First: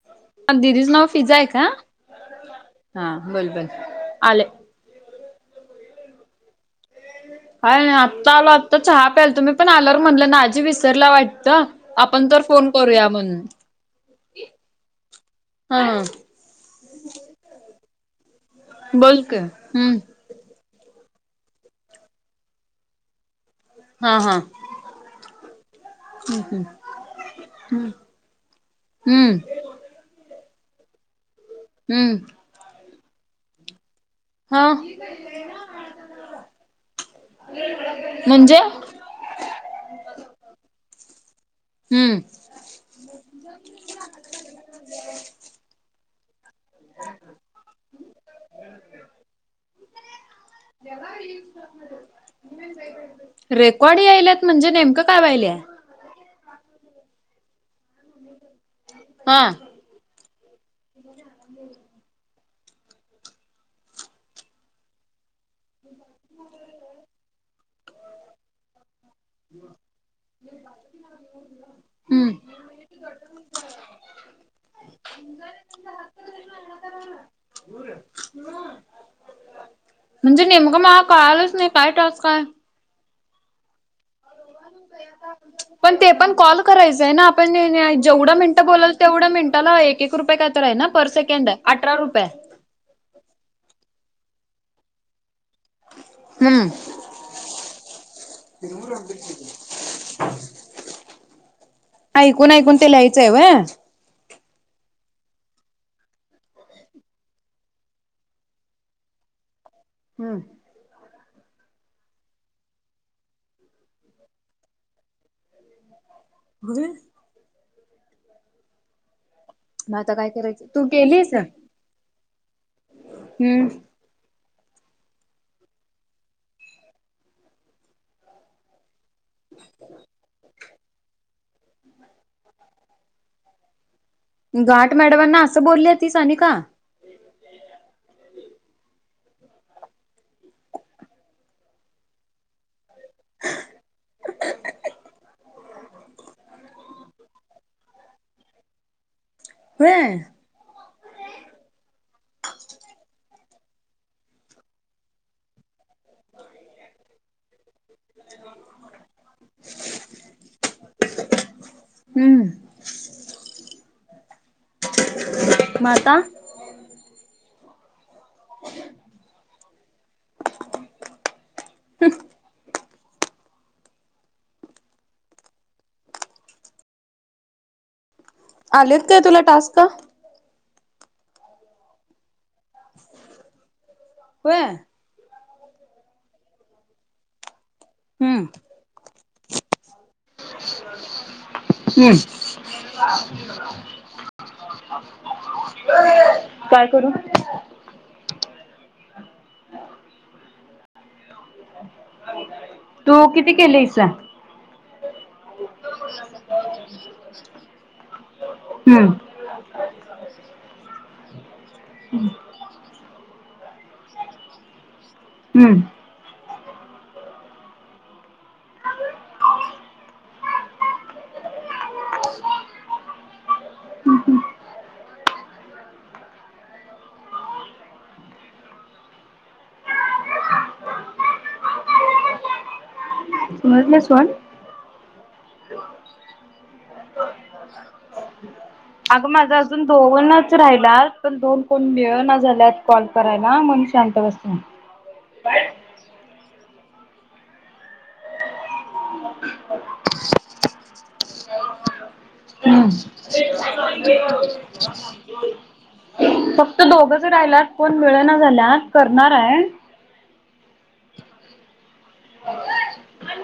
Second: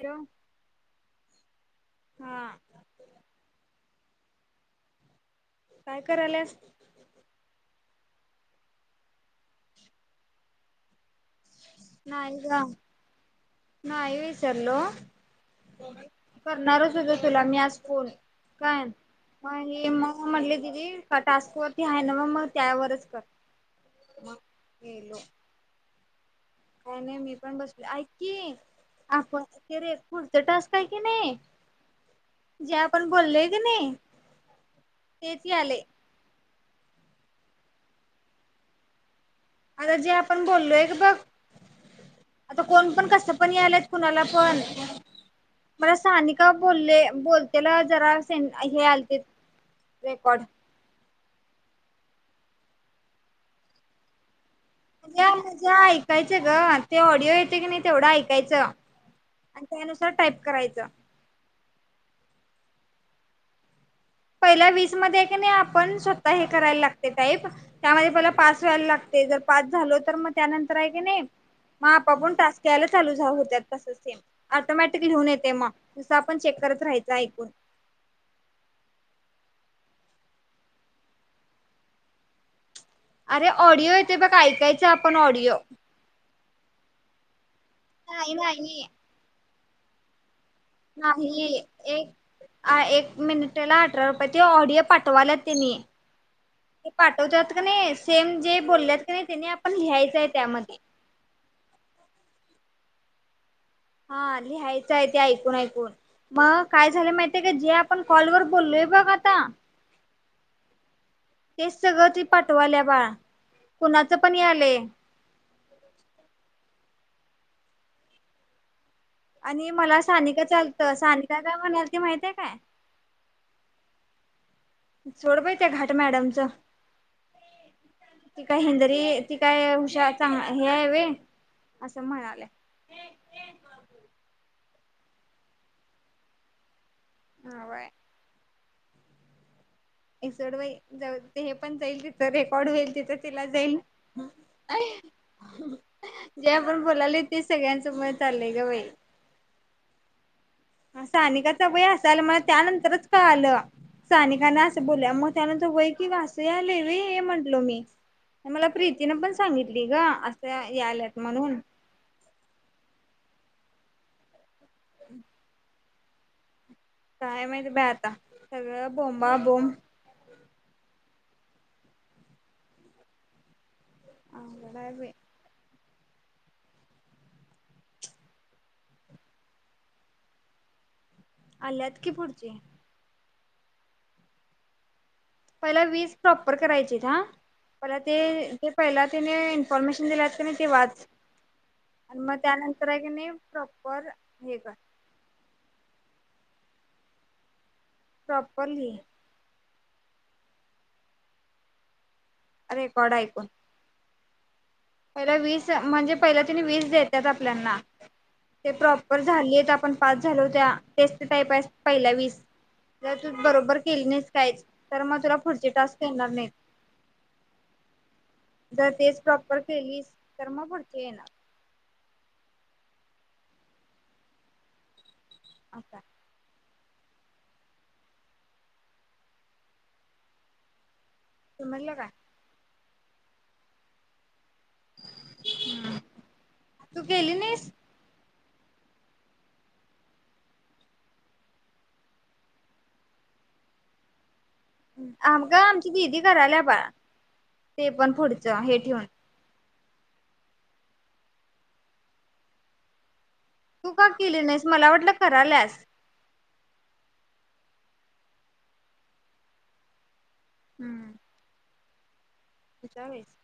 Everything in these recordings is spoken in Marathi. हॅलो दिदीचं नाव फिजा आहे का हा हा बोल बोल आले काय करायलास हय नाही आत्ता आलो आत्ता चहा प्याला तुम्ही पण आलोवर म्हणलं ना आजी विसरला वाट तर आपण तर फोन करूया म्हणून ना वेसलो हा करणारच होत तुला मी आज फोन काय ना बोल की मग हे हम्म. मग म्हटले दिदी टास्क वरती आहे ना मग मग त्यावरच कर हा मग हा हम्म का नाही मी पण बसल ऐ क आपण हम्म रे खू तेट अस काय की नाही हम्म ते आपण बोलले की नाही हा तेच यालय म्हणजे आता जे आपण बोललोय की बघ हम्म आता कोण पण कस पण यायलायत कुणाला पण मला सान का बोलले बोलतेला जरा सें हे आलते रेकॉर्ड रेकॉड ह आला े म्हझे ऐकायचं ग ते ऑडिओ येते की नाही तेवढा ऐक यच आणि त्यानुसार टाईप करायचं त आंद पहिला वीस मध्ये की नाही आपण स्वतः हे करायला लागते टाईप त्यामध्ये प पाच वयला लाग ते जर पाच झाल तर मग त्यानंतर आहे का नाही मग हम्म आपपण टक घ्यायला चालूत तस सेम ऑटोमॅटिक लिहून येते मग तु आपण चेक करत राहायचं ऐकून म्हणजे नेमक मग कळालंच नाही पाय टस काय अरे ऑडिओ येते बघ ऐकायचं आपण ऑडिओ पण ते पण कॉल करायचंय ना आपण नाही जेवढं मिनट नाही बोलाल तेवढ्या मिनटाला एक रुपय नाही एक एक मिनिटेला अठरा रुपये ते ऑडिओ पाठवाला तेनी हम्म ते पाठवतात क नाही सेम जे बोलल्यात क नाही तेने आपण लिहायचंय त्यामध्ये ऐकून ऐकून ते लियचं आहेव हा लिहायचं आहे ते ऐकून ऐकून मग काय झाले माहिितय का जे आपण कॉलवरर बोललो तेप कता हम्म तेच सगळं त पाठवाल्या बाळ कुणाचं पण आले [unintelligible] ह आणि मग मला आता काय सानिका करायचं तू चालतं केलीस सानिका काय म्हणाल ते माहितय काय हम्म सोड पाय त्या घाट मॅडमच त का हंदरी ति काय हुशार चांग हे आहे व असं म्हणालेय घाट मॅडमांना असं बोलली ती सा आणि का ह काय एसोड व जाऊ हे पण जाईल रेकॉर्ड होईल तिथं तिला जाईल जे आपण बोलाले ते सगळ्यांचं मत चाललंय ग बाई होय असनिकाचा वया असाल मला त्यानंतरच का आलं सानिकांना असं बोल मग त्यानच वै कि वासूयाले र हे म्हटलो मी मला प्रीतीने पण सांगितली ग आत्ता याल्यात म्हणून. हम्म. हु म आता काय माहित बाई आता, सगळं बोमबा बोम. हु काय बाई आलेत काय तुला टास्क? आल्यात की पुढचे. होय. पहिला वीस प्रॉपर करायची हा, हम्म परते पहिला त्यांनी न्फॉर्मेशन दिलेत क नाइ ते वाच. हम्म म त्यानंतरय क नाइ प्रॉपर हे कर काय करू? प्रॉपर लिही. रेकॉर्ड तू ऐकून किती केलीस? पहिला वीस म्हणजे पहिला आणि वीस देत्यात आपल्याना. ते हम्म प्रॉपर झालीत, आपण पास झालो त्या टेस्ट टाईपय पहिल्या वीस. जर तू बरोबर केली नाइस काइच तर मग तुला पुढचे हम्म टास्क येणार नाइत. जर तेच प्रॉपर केलीस तर म पुढचे येणार. अ का तू म्हणल काय? तु म मिसवन [unintelligible] तू गेली नाइस? अगं माझा अजून दोनच राहिल्यात पण दोन कोण मिळना झाल्यात कॉल करायला म्ह शांत बस आमग आमची दिदी कराला बाळ, ते पण पुढचं हे ठेवून तू का केली नाइस? मला वाटलं करायलस. फक्त दोघंच राहिल्यात कोण मिेळना झाल्यात करणारय. हम्म. तुझ्या वेस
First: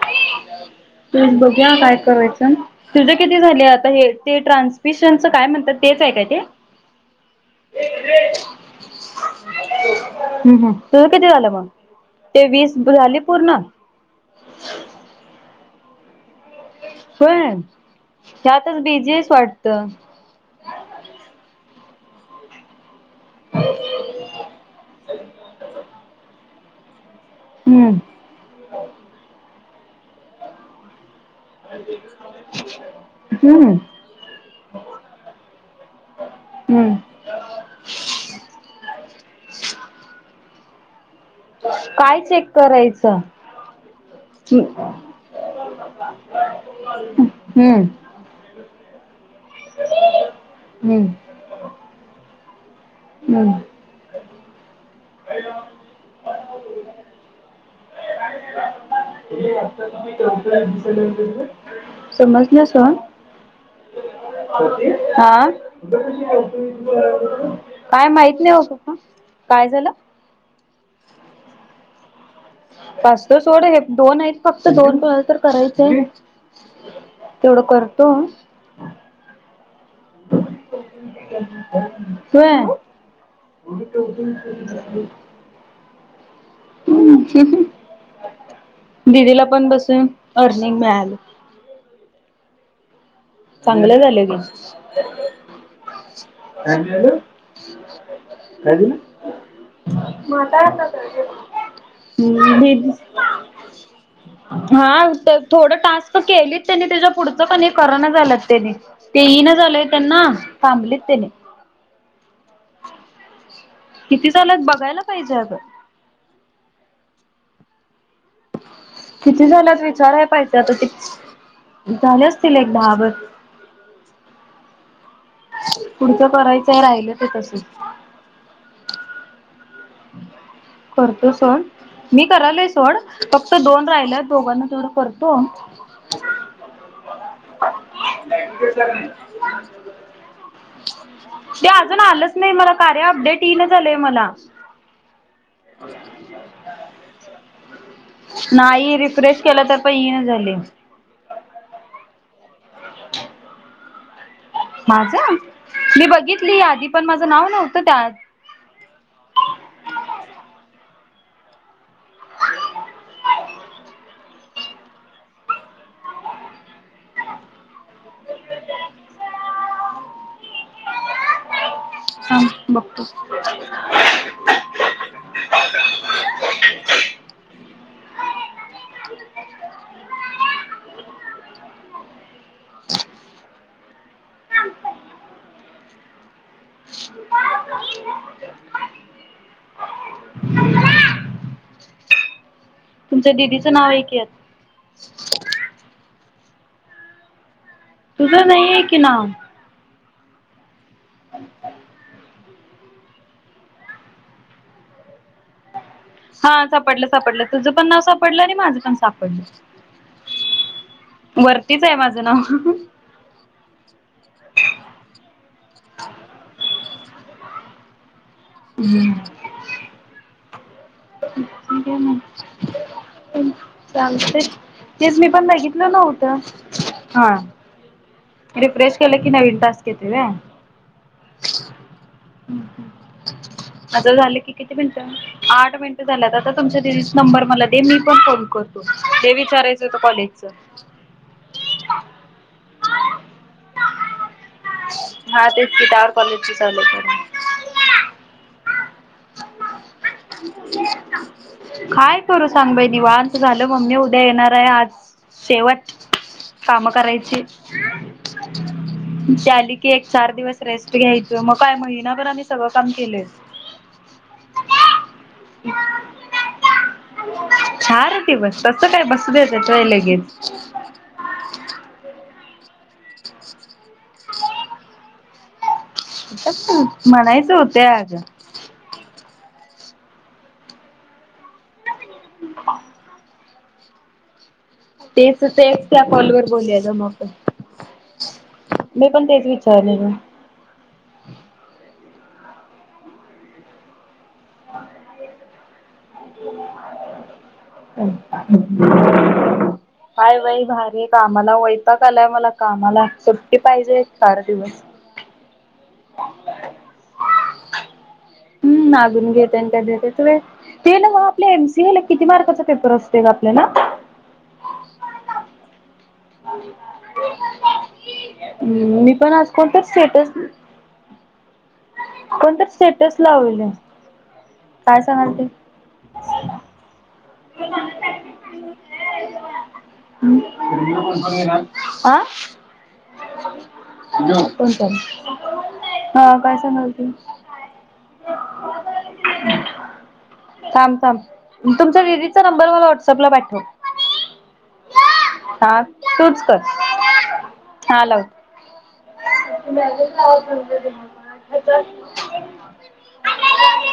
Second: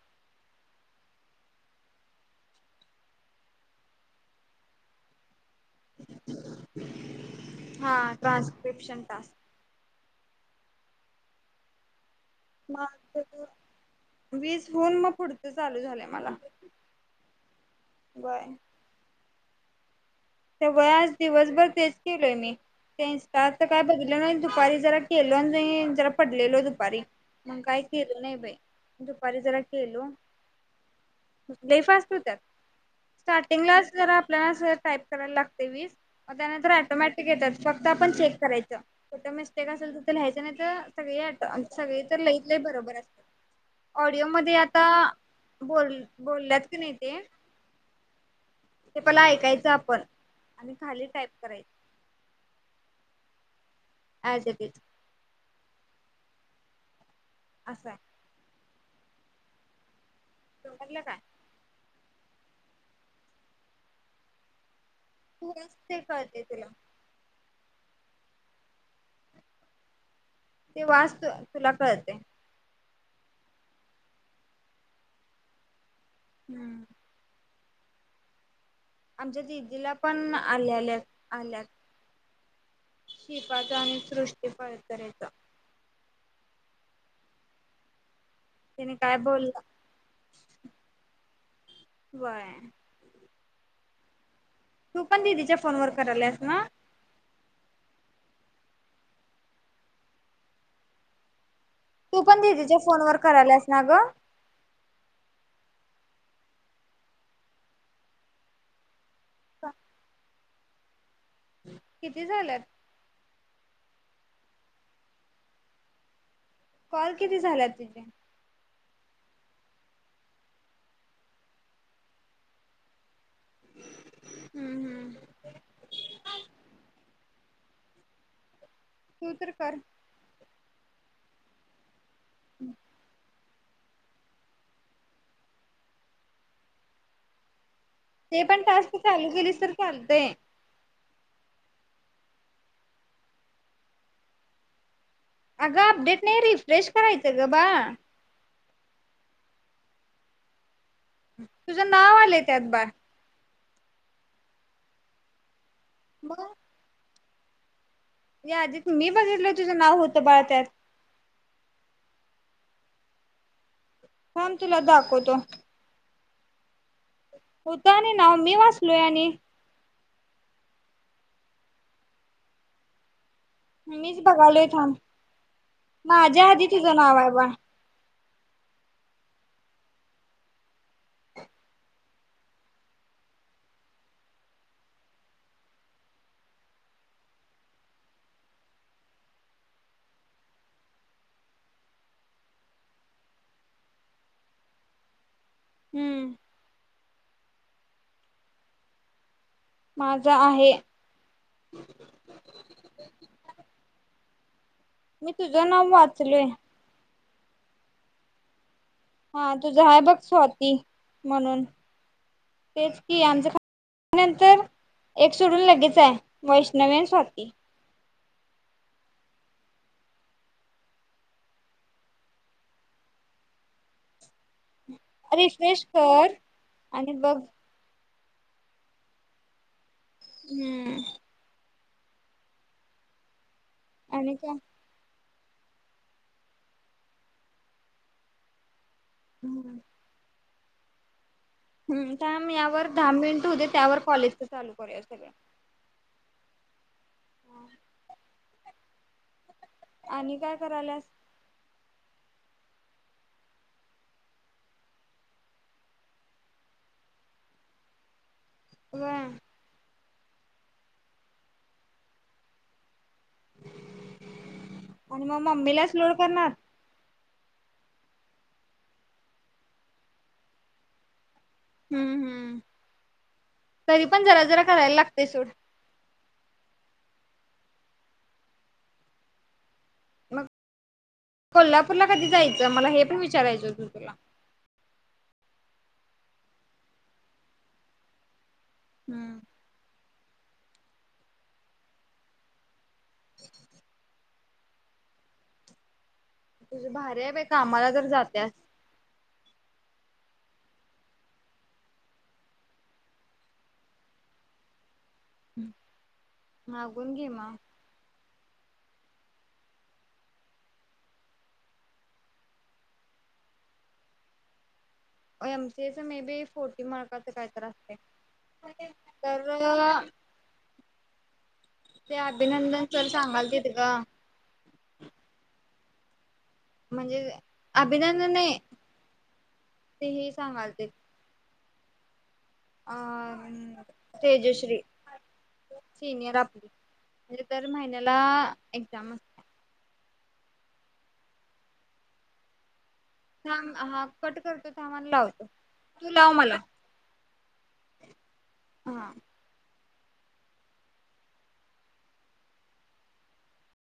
तु बघू काय करायचं, तुझे किती झाले? आता हे ते ट्रान्सफिशनच काय म्हण तर तेचय काय ते? हा ट्रान्स्क्रिप्शन टास्क हम्म, हम् तुझ किती झाले मग? ते वीस म झाले पूर्ण वीस होून मग पुढचं चालू झालंय मला. होय. त्यातच बीजीयस वाटत? सवय आज दिवसभर तेच केलोय मी. ते इस्टा वरचं काय बघीतलो, नाइ दुपारी जरा केलो जरा पडलेलो दुपारी. मग काय हम्म केलो नाइ बाई, दुपारी जरा केलो. लय फास्ट होत्यात हम्म स्टार्टिंगला जरा आपल्याला टाईप करायला लागतय वीस, म त्यानंतर हम्म ऑटोमॅटिक येत्यात फक्त आपण चेक करायचंय कुठे मिस्टेक असेल तिथ लिहायचं नाय तर सगळी अटो सगळी तर काय लई तर चेक लई बरोबर करायचं असत्यात. ऑडिओमध्ये आता हम्म बोल बोलल्यात की नाई ते हम्म ते पला ऐकायचं आपण आणि खाली हम्म टाईप करायच. हम् आजगेच [unintelligible] असं आहे समजलं काय [unintelligible] समजण्यास हा तुलाच ते कळते तुला काय माहित नाही हो पप्पा, काय झालं? ते वासू तुला कळते पासत सोड दोन आहेत फक्त दोन कोणाला तर करायचं आहे हम्म तेवढं करतो आमच्या दि होय शिपाचा आणि सृष्टी फळकऱचा हम् हम तिने हम काय दिदीला बोललं पण बसून अर्निंग मिळाली होय चांगले झाल की. तू पण दिदीच्या फोनवर कराल्यास ना काय झालं मग आता? तू पण दिदीच्या दीदी फोनवर करायल्यास ना ग हम्म हा तर थोडं टास्क केलीत त्यांनी त्याच्या पुढचं कणी हे करना झालं त्यांनी ते ईना झालय त्यांना थांबलीत त्यानी किती झाल्यात? किती चालूईत बघायला पाहिजे अगं? कॉल किती झाल्यात तुझे? किती झाल्यात विचाराय पाहिजे आता ते झाले असतील एक दहाबर हम्म हम्म पुढचं करायचं राहिलं ते तस? तु तर कर करतो सोड मी करालोय सोड प त दोन राहिलेत दोघांना तेवढं करतो [inaudible] ते पण टास्क चालू केलीस तर चालतंय ते अजून आलंच नाही मला कार्य अपडेट ईना झालंय मला अगं अपडेट नाही रिफ्रेश करायचं ग बाळ नाही रिफ्रेश केला तर पण ईना झालय तुझं नाव आलंय त्यात बाळ माझं मी बघितली यादी पण माझं नाव नव्हतं त्यात? या यादीत मी बघितलय तुझं नाव होतं बाळ त्यात थांब तुला दाखवतो. होत आणि नाव मी वाचलोय आणि थांब बघतो. मीच बघालोय थांब माझ्या आधी तुचं नाव आहे बाळ तुमच्या दिदीचं नाव आहे की यात - हम्म तुझं नाहीये की नाव माझ आहे मी तुझं नाव वा हा सापडलं सापडलं तुझं पण नाव सापडलं आणि माझं पण सा हा तुझ हाय बघ स्वाती म्हणून वरतीच आहे माझं ना तेच कि आमचं नंतर एक सोडून लगेच आहे वैष्ण नवीन स्वाती हम् [unintelligible] तेच मी पण रिफ्रेश बघितलं कर नव्हतं आणि हा बघ रिफ्रेश केलकी नवीन टास्क येतोय व्हय - ह् हम्म ह माझं आणि झालं कि किती मिनट आठ मिनटं झाल्यात आता तुमच्या दिदीच नंबर मला दे मी पण फोन कर ते काय विचारायचं होत कॉलेजच हम्म थांब यावर दहा मिनिट होउदे त्यावर कॉलेजच चालू करूया सगळ. हा तेच की त्यावर कॉलेजच चालू करा. आणि काय कराल्यास. काय करू सांग बाई निंवात झालं मम्मी उद्या येणार आहे आज शेवट. काम करायची व्हय ती आली की एक. चार दिवस रेस्ट घ्यायचं मग काय महिनाभर आम्ही सगळं काम केलं. आणि मग मम्मीलाच लोड करणार. चार दिवस तसं काय बस द्याेतेत होय लगेच. हम्म हम्म तरी पण जरा जरा करायला लागते सूड. [unintelligible] म्हणायच होते आज [inaudible] मग [inaudible] कोल्हापूरला कधी जायचं मला हे पण विचारायचं होत तुला. ते सुद्ध एस्ट्रा कॉल वर बोलयच मग. मी पण हम्म तेच विचारलेल. [inaudible] तुझ्या भारी आहे बाई. कामाला जर जात्यास. [unintelligible] काय बाई भारी कामाला वैता कालाय मला कामाला सुट्टी पाहिजे एक चार दिवस. हम्म मागून घे म. हम् मागून घे त्यांनी काय देत्त होय. ते नव आपल्या एमसीला किती मार्काचा पेपर असते का आपल्याला. [inaudible] एम स. मे बी फोर्टी मारकाच काहीत असते मी पण आज कोणतर तर. [inaudible] कोणत अभिनंदन सर स्टेटस लावल सांगालतीत ग काय सांगालती. म्हणजे अभिनंदन नाही ते हे सांगाल ते. आं. अ हम्म. [unintelligible] कोणत सिनियर आपली म्हणजे तर महिन्याला एक्झाम असते. थांब थांब तुमचा दिदीचा नंबर मला वट. हा कट करतो थांमान लावतो हा तू लाव तूच कर मला. हा लाव. हा [unintelligible] [unintelligible]